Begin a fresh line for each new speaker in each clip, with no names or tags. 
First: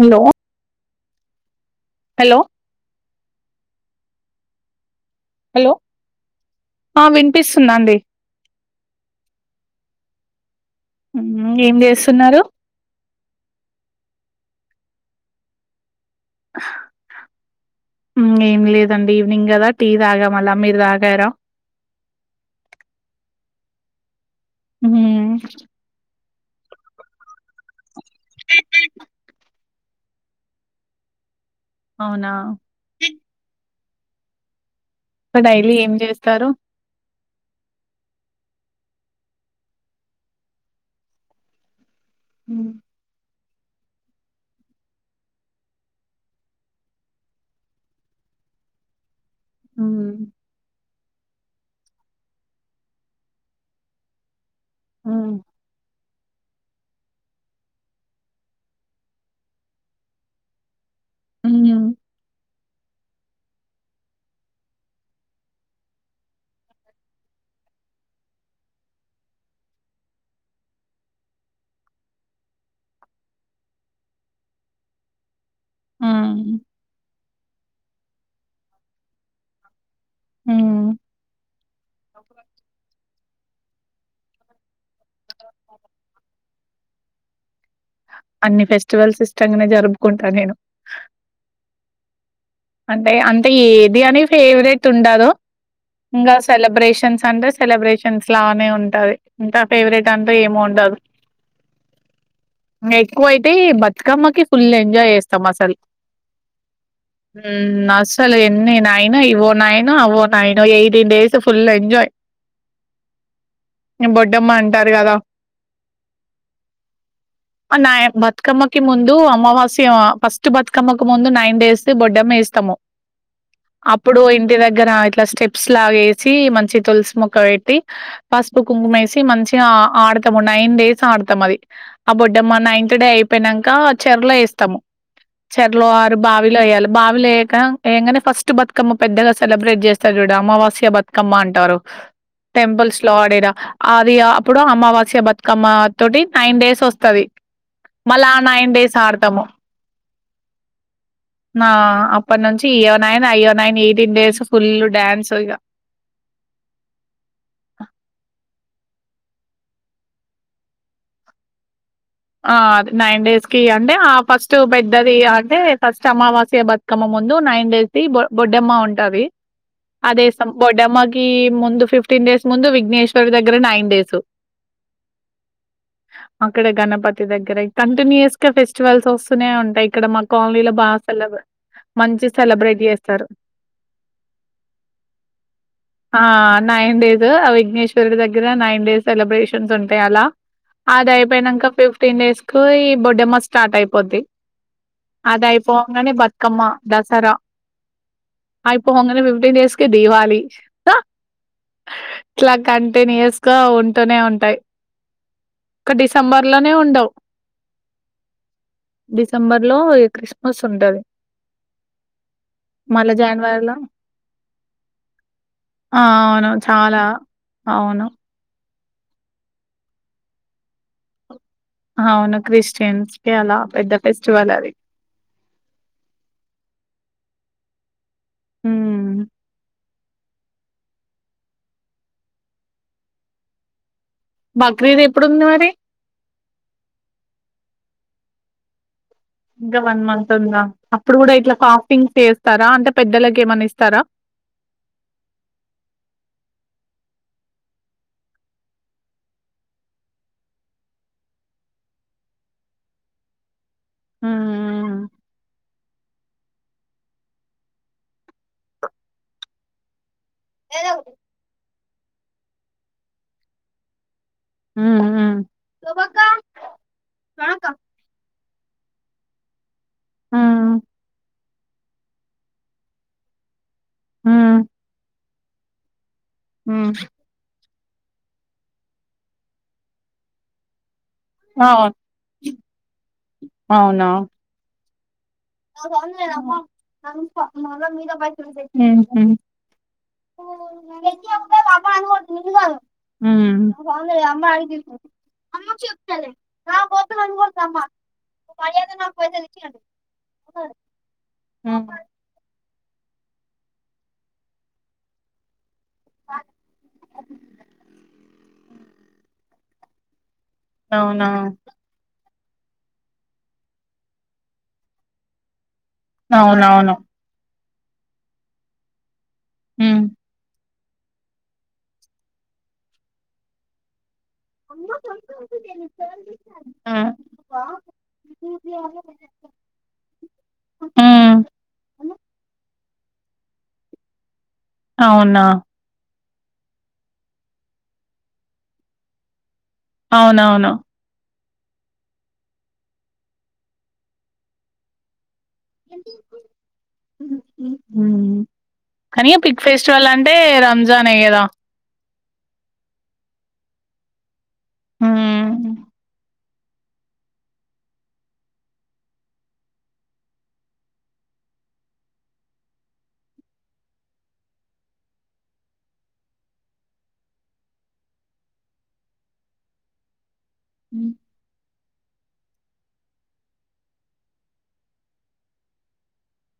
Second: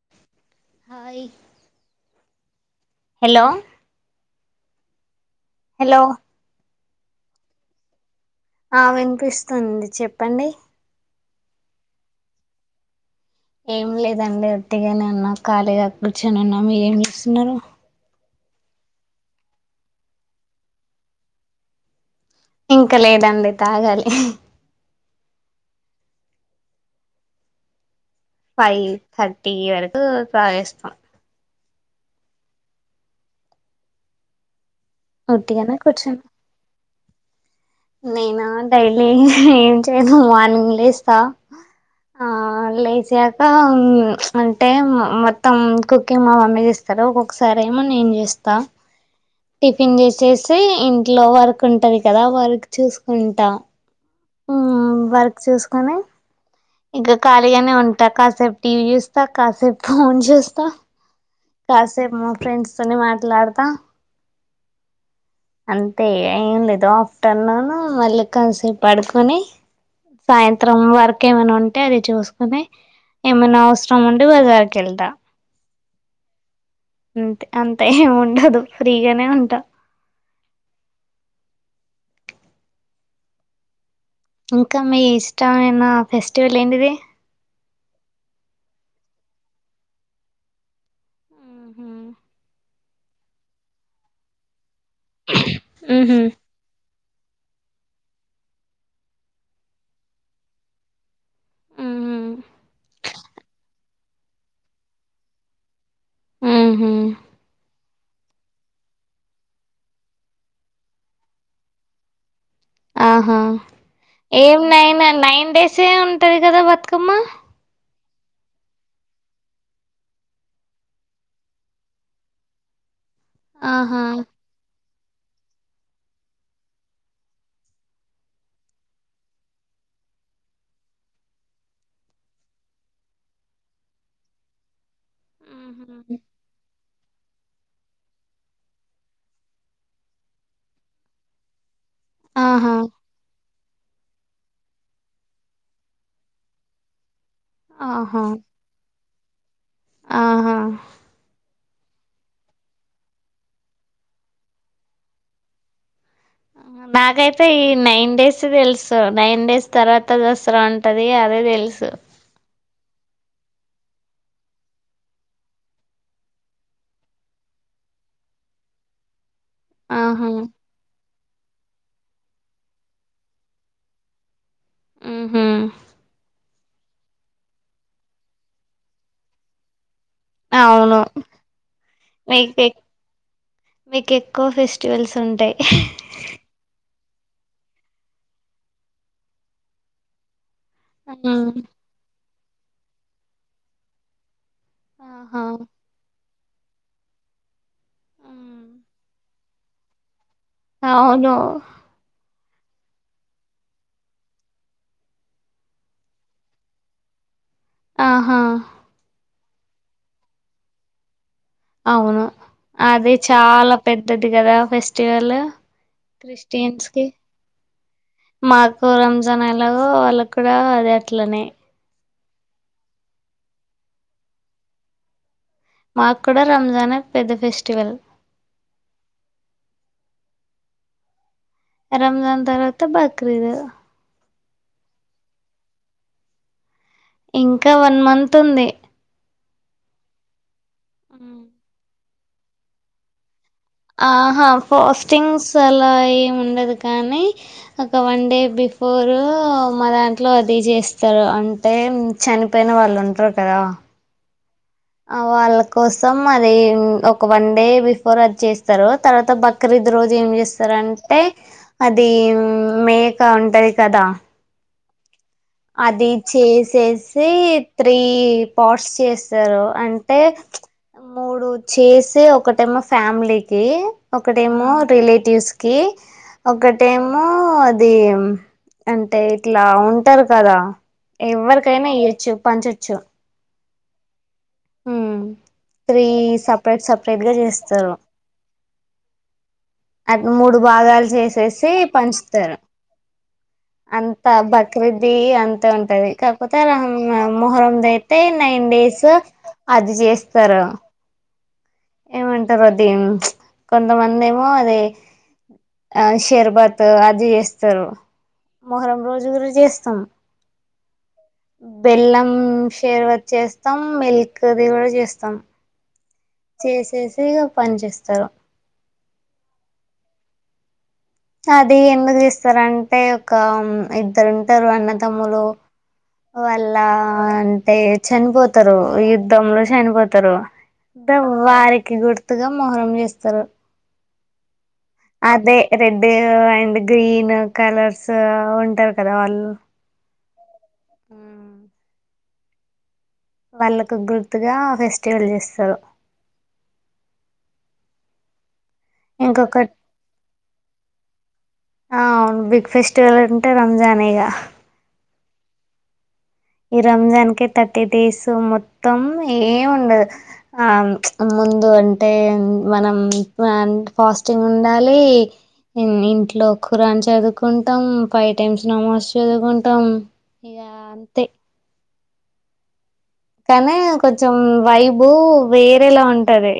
Hello
hi
hello
hello hello
ఆ వినిపిస్తుందండి
ఆ వినిపిస్తుంది చెప్పండి
మ్మ్ ఏం చేస్తున్నారు
ఏం లేదండి ఒట్టిగానేన్నా ఖాళీగా వచ్చానన్నా మీరు ఏం చేస్తున్నారు
ఏం లేదండి ఈవెనింగ్ కదా టీ తాగా మల్లా మీరు తాగరా
ఇంకా లేదండి తాగాలి
మ్మ్
ఫైవ్ థర్టీ వరకు అ ప్రావస్తాం
అవునా ఇ డైలీ
ఒట్టిగానే
ఏం
కూర్చున్న
చేస్తారు
నేనా డైలీ ఏం చేయను మార్నింగ్ లేస్తా ఆ
మ్మ్
లేచ ట మ్మ్ అంటే మొత్తం కుకింగ్ మా మమ్మీ చేస్తారు ఒక్కొక్కసారి ఏమో నేను చేస్తా టిఫిన్
మ్మ్
చేసేస్తే ఇన్ ఇట్లో వరకు ఉంటది కదా వర్క్ చూసుకుంటా
మ్మ్
వర్క్ చూసుకొని ఇంక ఖాళీగానే ఉంటా కాసేపు టీవీ చూస్తా కాసేపు ఫోన్ చూస్తా
మ్మ్
కాసే మ ఫ్రెండ్స్ తోని మాట్లాడతా అంతే ఏం లేదు ఆఫ్టర్నూన్ మళ్ళీ కాసేపు పడుకొని సాయంత్రం వరకు ఏమైనా ఉంటే అది చూసుకుొని ఏమైనా అవసరం ఉంటే బజారికి వెళ్దా
మ్మ్
అంతే అంతా ఏం ఉండదు ఫ్రీగానే ఉంటా
మ్మ్
మ్మ్ ఇంకా మీ ఇష్టమైన ఫెస్టివల్ ఏంటిది
అన్ని ఫెస్టివల్స్ ఇష్టంగానే జరుపుకుంటా నేను
ఊహు
అంటే అంటే ఏది అని ఫేవరెట్ తుండదు
ఊహు
ఇంగ సెలబ్రేషన్స్ అంటే సెలబ్రేషన్స్ లానే ఉంటది ఇంకా ఫేవరెట్ అంటే ఏమో ఉండదు ఇంగా ఎక్కువ అయితే బతుకమ్మకి ఫుల్ ఎంజాయ్ చేస్తాం అసలు
మ్మ్ హ్మ్
మ్మ్ అస్సలు ఎన్ని నయినా ఇవోనైనా అవో నాయిను ఎయిటీన్ డేస్ ఫుల్ ఎంజాయ్
ఆహా
బొడ్డమ్మ
ఏం
అంటారు
నైన్
కదా
నైన్ డేసే ఉంటది కదా బతుకమ్మ
నా బతుకమ్మకి ముందు అమావాస్య. ఫస్ట్ బతుకమ్మకి ముందు నైన్ డేస్. బొడ్డమ్మ ఏస్తాం
ఆహా
అప్పుడు ఇంటి దగ్గర అయి ఇట్లా స్టెప్స్ లాగ ఏసి మంచి తులసి మొక్క పెట్టి, పసుపు కుంకుమేసి మంచిగ ఆడతాము. నైన్ డేస్ ఆడతాము. అది ఆ బొడ్డమ్మ నైన్త్ డే అయిపోయినంక చెరలో వేస్తాము. చెర్లో
మ్మ్.
బావి ఎయాలి బావి లేక ఏంగానే, ఫస్ట్ బతుకమ్మ పెద్దగా సెలబ్రేట్ చేస్తారు. చూడు అమావాస్య బతుకమ్మ అంటారు.
ఆహా
టెంపల్స్ లో వాడిరా అది అప్పుడు అమావాస్య బతుకమ్మ తోటి నైన్ డేస్ వస్తది.
ఆహా
మళ్ళా నైన్త్ సార్ తమ
ఆహా
నా అప్పటి నుంచి ఇయో నైన్ అయ్యో nine eighteen days full dance ఇక.
బాగయితే ఈ నైన్ డేస్ తెలుసు. నైన్ డేస్ తర్వాత దసరా ఉంటది అదే తెలుసు.
ఆ అ నైన్ డేస్ కి అంటే ఆ ఫస్ట్ పెద్దది అంటే, ఫస్ట్ అమావాస్య బతుకమ్మ ముందు నైన్ డేస్ కి బొడ్డమ్మ ఉంటది. అదే
ఆహా
సమ్ బొడ్డెమ్మకి ముందు ఫిఫ్టీన్ డేస్ ముందు విఘ్నేశ్వరుడు దగ్గర నైన్ డేస్
ఉమ్ హు
గనం పతి దగ్గర కంటిన్యూస్ గా ఫెస్టివల్స్ వస్తూనే ఉంటయ్ ఇక్కడ మా కాలనీలో బాగా
అవును
సెలబ్రే మంచి
మీకు ఎ
సెలబ్రేట్ చేస్తారు.
మీకు ఎక్కువ ఫెస్టివల్స్ ఉంటాయి
ఆ నైన్ డేస్ ఆ విఘ్నేశ్వరుడు దగ్గర నైన్ డేస్ సెలబ్రేషన్స్ ఉంటాయి. ఆల్ అద
మ్మ్.
అయిపోయినంక పిప్ డేస్ కు పోయ్ బొడ్డెమ్మ స్టార్ట్ అయిపోద్ది.
ఆహా
అదై పోంగనే బతుక్ అక్కమ్మ దసరా
మ్మ్.
ఐపొంగనే ఫిఫ్టీన్ డేస్ కే దీపావలి.
అవును
ఇట్లా కంటన్యూర్స్ గా ఉంటూనే ఉంటాయి. ఒక డిసెంబర్ లో నే ఉండవు.
ఆహా
డిసెంబర్ లో క్రిస్మస్ ఉంటది.
అవును అది
మళ్ళా జాన్వరిలో
చాలా పెద్దది కదా. ఫెస్టివల్
ఆ! అవును.
క్రిస్టియన్స్
చాలా.
కి
అవును.
మాక్ రంజాన్ ఎలాగో వాళ్ళకి కూడా అది అట్లనే
అవును క్రిస్టియన్స్ కి అలా పెద్ద ఫెస్టివల్ అది
మాకూడ రంజాన్ ఏ పెద్ద ఫెస్టివల్
మ్మ్
రంజాన్ తర్వాత బక్రీదు
బక్రీద్ ఎప్పుడుంది మరి
ఇంకా వన్ మంత్ ఉంది.
ఇంకా వన్ మంత్ ఉందా అప్పుడు కూడా ఇట్లా ఫాస్టింగ్ చేస్తారా అంటే పెద్దలకి ఏమన్న ఇ
ఆహా ఫోస్టింగ్స్ అలా ఏమి ఉండదు కానీ ఒక వన్ డే బిఫోరు మా దాంట్లో అది చేస్తారు అంటే చనిపోయిన వాళ్ళు ఉంటారు కదా
ఊమ్
ఆ వాళ్ళ కోసం అది ఒక వన్ డే బిఫోర్ అది చేస్తారు, తర్వాత బక్రీద్ రో. జు ఏం చేస్తారంటే అది మేక ఉంటది కదా
మ్మ్ మ్మ్
అది చేసేసి త్రీ పాట్స్ చేస్తారు అంటే
హ్మ్. హ్మ్.
మూడు చేసి ఒకటెమో ఫ్యామిలీకి
హ్మ్.
ఒకటేమో రిలేటివ్స్ కీ
హ్మ్.
ఒకటేమో ది అంటే ఇట్లా ఉం టరు కదా
అవు
ఎవ్వరికైనా ఇయ్యొచ్చు పంచొచ్చు
అవునా
ఉమ్ త్రీ సపరేట్ సపరేట్ గా చేస్తారు
ఉహు
అ మూడు భాగాలు చేసేసి పంచుతరు
హ్మ్. హ్మ్.
అంత బక్రీది అంతే ఉంటది కాకపోతే అలా అహ్ ఆ మొహరం అయితే నైన్ డేస్ అది చేస్త త్ర
హ్మ్.
ఏమంటర్ అద్ దిన్ ప్చ్ కొంతమందెమో అదే ఆ షర్బత్ అది చేస్తారు మొహరం రోజు కూడా చేస్ అ
అవునా
ఉ షేర్వత్ చేస్తాం మిల్క్ అది కూడా చేస్తాం
అవునవును.
చేసేసి ఇగ పని చేేస్తారు
ఉ
అది ఎందుకు ఇస్తారు అంటే ఒక ఇ ఇద్దరూ ఉంటారు అన్నతమ్ములు వల్ల
హ్మ్.
అంటే చనిపోతారు యుద్ధంలో చనిపోతారు
హ్మ్.
వారికి గుర్తుగా మోహరం చేస్ సరే
అవునా?
అదే రెడ్డు అండ్ గ్రీన్ కలర్స్ ఉంటారు కదా వాళ్ళు
అవునవును
వాళ్ళకు గుర్తుగా ఫెస్టివల్ చేస్తా రు
మ్మ్ కానీ బిగ్ ఫెస్టివల్ అంటే రంజానే కదా
ఆ బిగ్ ఫెస్టివల్ అంటే రంజానే ఇగ
మ్మ్
ఈ రంజాన్ కి థర్టీ డేస్ మొత్తం ఏం ఉండదు. అవును ప్చ్ ముందు అంటే మనం ఫాస్టింగ్ ఉండాలి. ఇంట్లో ఖురాన్ చదువుకుంటాం, ఫైవ్ టైమ్స్ నమాజ్ చదువుకుంటాం. ఇగా థె కానీ కొంచెం వైబ్ వేరేలా ఉంటది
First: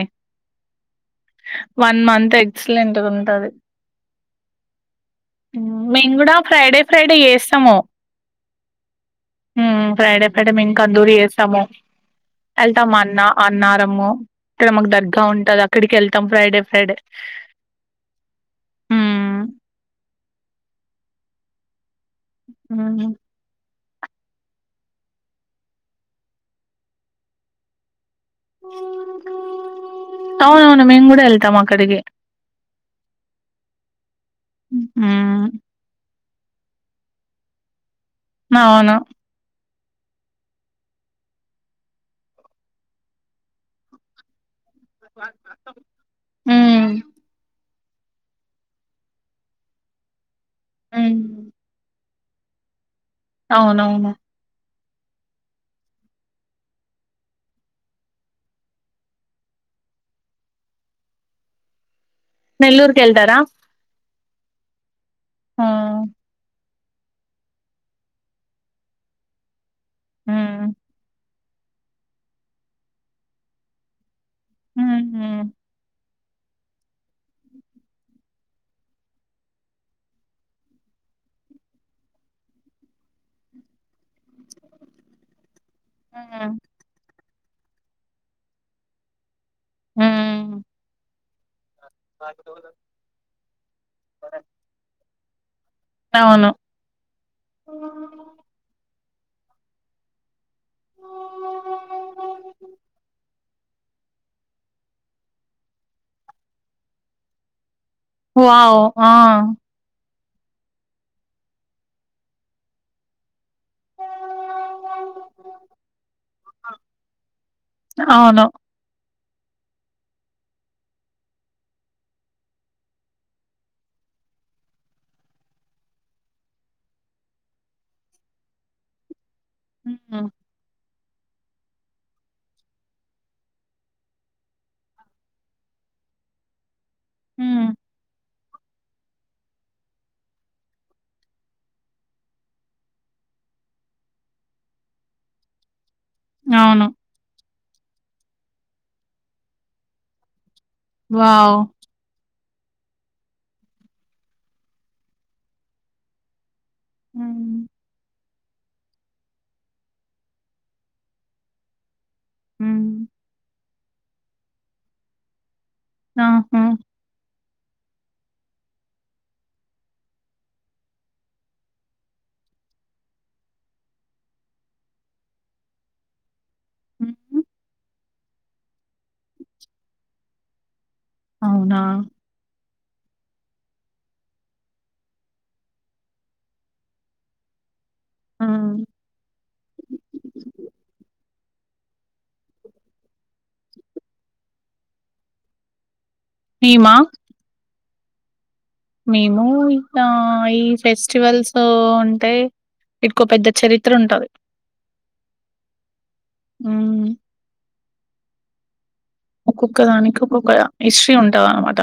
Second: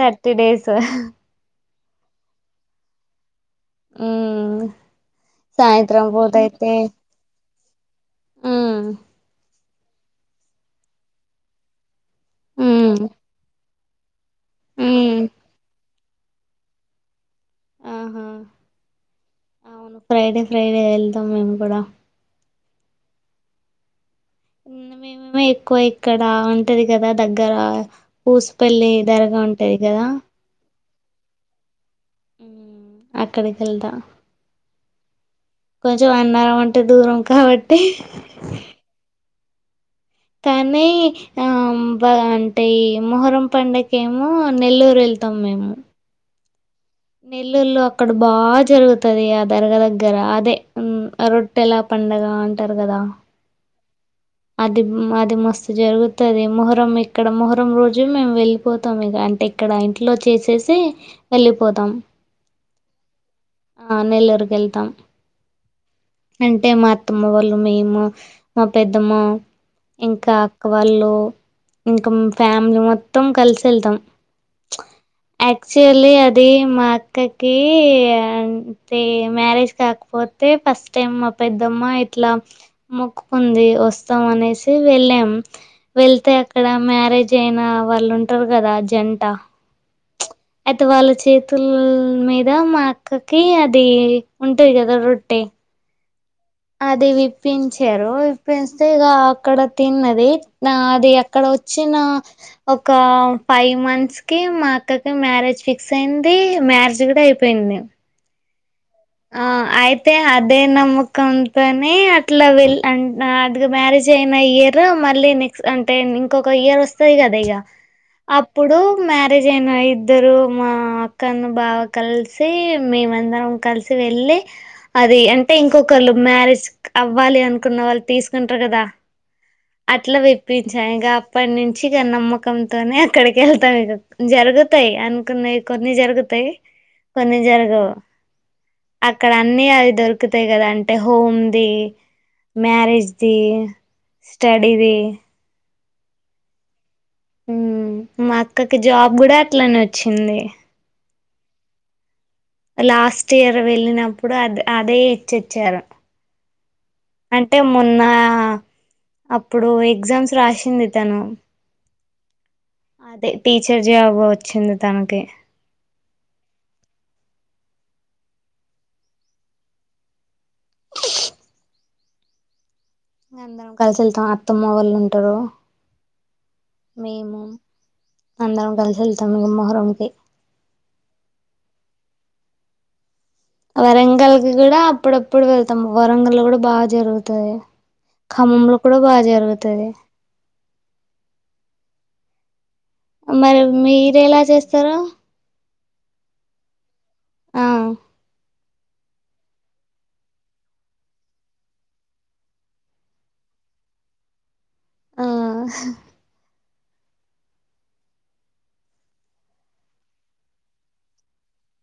thirty days
one month excellent గా ఉంటది
మ్మ్
హ్మ్.
సాయంత్రం
మేము గూడా
పూటైతే
ఫ్రైడే, ఫ్రైడే జేస్తాము.
మ్మ్
ఫ్రైడే ఒక్కటే మేం కందూరి చేస్తాము
ఉమ్
ఎల్టామా అన్నా అన్నారు మ ఇక్కడ మాకు దర్గా
ఉమ్
ఉంటది అక్కడి కెళ్ ఫ్రైడే ఫ్రైడే
ఆహా
హ్మ్.
అవును ఫ్రైడే ఫ్రైడే వెళ్తాం. మేము కూడా
మ్మ్
మేమేమో ఎక్కువ ఇక్కడ ఉంటది కదా దగ్గర పూసుపల్లి దర్గా ఉంటది కదా
మేం కూడా వెళ్తాం అక్కడికే
అక్కడికెళ్తా
హ్మ్.
కొంచం అ మనమంటే దూరం కాబట్టి
అవును.
కానీ ఆ బ అంటే ఈ మొహరం పండగేమో నెల్లూరు వెళ్తాం మేము
మ్మ్
నెల్లూరులో అక్కడ బా జరుగుతది. ఆ దర్గా దగ్గర అదే
హ్మ్.
అ రొట్టెలా పండగ అంటారు కదా
అవునవును
అది అది మస్తు జరుగుతది. మొహరం ఇక్కడ మొహరం రోజు మేము వెళ్ళిపోతాం ఇక అంటే ఇక్కడ ఇంట్లో చేసేసి వెళ్ళిపోతాం.
నెల్లూరుకెళ్తరా
అక్కడికి వెళ్తాం
ఆ
అంటే మా అత్తమ్మ వాళ్ళు మేము మా పెద్దమ్మ ఇంకా అక్క
హ్మ్.
వాళ్ళు ఇంకామ్ ఫ్యామిలీ మొత్తం కలిసి వెళ్తాం
హుహు.
ఆక్చులీ అద్ అది మా అక్కకి అంటే మ్యారేజ్ కాకపోతే ఫస్ టమ్ మా పెద్దమ్మ ఇట్లా మొక్కుకుంది వస్ తం అనేసి వెళ్ళాం వెళ్తే
హ్మ్.
అక్కడ మ్యారేజ్ చైనా వాళ్ళు ఉంటారు గదా జంట
హ్మ్.
అయితే వాళ్ళ చేతుల మీద మాఅక్క కు తి అద్ అది ఉంటుది కదా రొట్టి టే
అవును.
అది విప్పించారు విప్పిన్ ఇస్తే గా అక్కడ తిన్నది నా అది ఎక్కడ వచ్చిన ఒక ఫైవ్ మంత్స్ కి మా అక్కకి మ్యారేజ్ ఫిక్స్ అయింది మ్యారేజ్ గుడా అయిపోయింది
వావ్
ఆ ఆయ్ ప్ అయితే అదే నమ్మకంతోనే అట్ల వెల్ అన్ నాత్ దుగు మ్యారేజ్ అయిన ఇయర్ మళ్ళీ నెక్స్ట్ అంటే ఇంకొక ఇయర్ వస్తది గదా ఇగ
అవును.
అప్పుడు మ్యార్ అంతజెన ఇద్దరు మా అక్కను బావ కలిసి మేమందరం కలిసి వెళ్ళి అది అంటే ఇంకొకళ్ళు మ్యారేజ్ అవ్వాలి అనుకున్న వాళ్ళు తీసుకుంటరు గదా అట్లా
హ్మ్.
విప్పించా ఇగ అప్పటి నుంచి ఇగ నమ్మకంతోనే అక్కడికి వెళ్తాం ఇగ జరుగుతాయి అనుకున్నయి కొన్ని జరుగుతాయి కొన్ని
హ్మ్.
జరగవు అక్కడ అన్ని అవి దొరుకుతాయి. గదా అంటే హోమ్ ది, మ్యారేజ్ ది స్టడీది
అవును
హమ్ మా అక్కకి జాబ్ గూడా అట్లనే వచ్చింది
వావ్
లాస్ట్ ఇయర్ వెళ్ళినప్పుడు అద అదే ఇచ్చొచ్చారు అంటే
హ్మ్.
మొన్న అప్పుడు ఎగ్జామ్స్ రాసింది. తను
హ్మ్.
అదే టీచర్ జాబ్ వచ్చింది. తనకి
ఆహా
అందరం కలిసి వెళ్తాం. అత్తమ్మ వోళ్ళు ఉంటరు
హుహు.
మేము అందరం కలిసి వెళ్తాము మేం మొహరం కి
అవునా
వరంగల్కి గూడా అప్పుడప్పుడు వెళ్తాం వరంగల్ గుడా బా జరుగుతది
ఆ!
ఖమ్మంలో కూడా బా జరుగుతది మరి మీరు ఎలా చేస్తరు
మేమ
ఆ
మేము ఇంక ఈ ఫెస్టివల్స్ ఉంటే ఇక్కువ పెద్ద చరిత్ర ఉంటది
ఆ
మ్మ్ ఒక్కొక్క దానికి ఒక్కొక్క హిస్ట్రీ ఉంటాది అన్నమాట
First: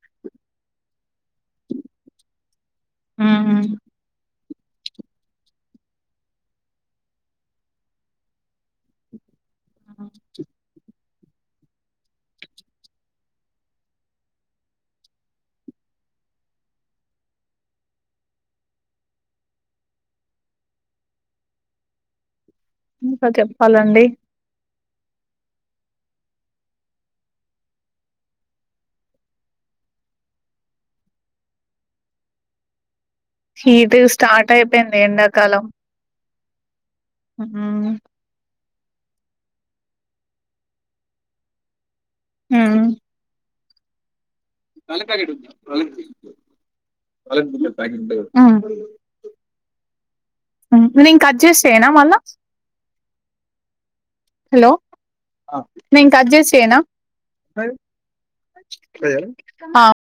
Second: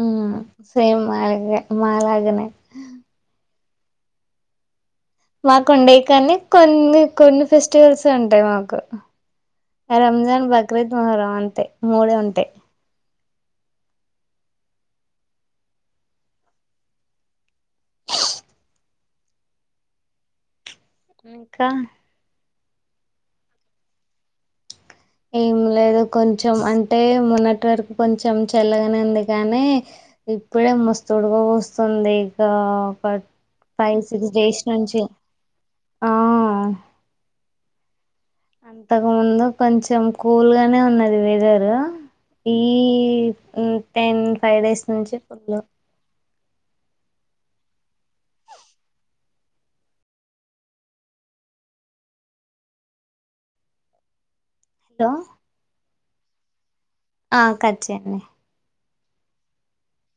మ్మ్ సేమ్ మాగే మాలగనే
హ్మ్.
మాకు ఉండేవి కానీ కొన్ని కొన్ని ఫెస్టివల్స్ ఉంటాయి మాకు రంజాన్ బక్రీద్ వర అంతే మూడే ఉంటాయి ఇంకా
ఇంకా చెప్పాలండి
ఏం లేదు కొంచెం అంటే మొన్నటి వరకు కొంచెం చెల్లగానే ఉంది కానీ ఇప్పుడే మస్తుడక పోస్తుంది ఇక
ఈది
ఫైవ్ సిక్స్
స్టార్ట్
డేస్
అయిపోయింది
నుంచి
ఎండాకాలం
ఆ
మ్మ్
అంతకు ముందు కొంచెం కూల్గానే ఉన్నది వెదరు ఈ
హ్మ్.
మ్మ్ థెన్ ఫైవ్ డేస్ నుంచి ఫుల్లు
అలహందల్ త ఇంక అడ్జెస్ట్ చేయనా మళ్ళా హలో నేను కడ్జెట్ చేయనా
ఆ కచ్చన్నే
[inaudible]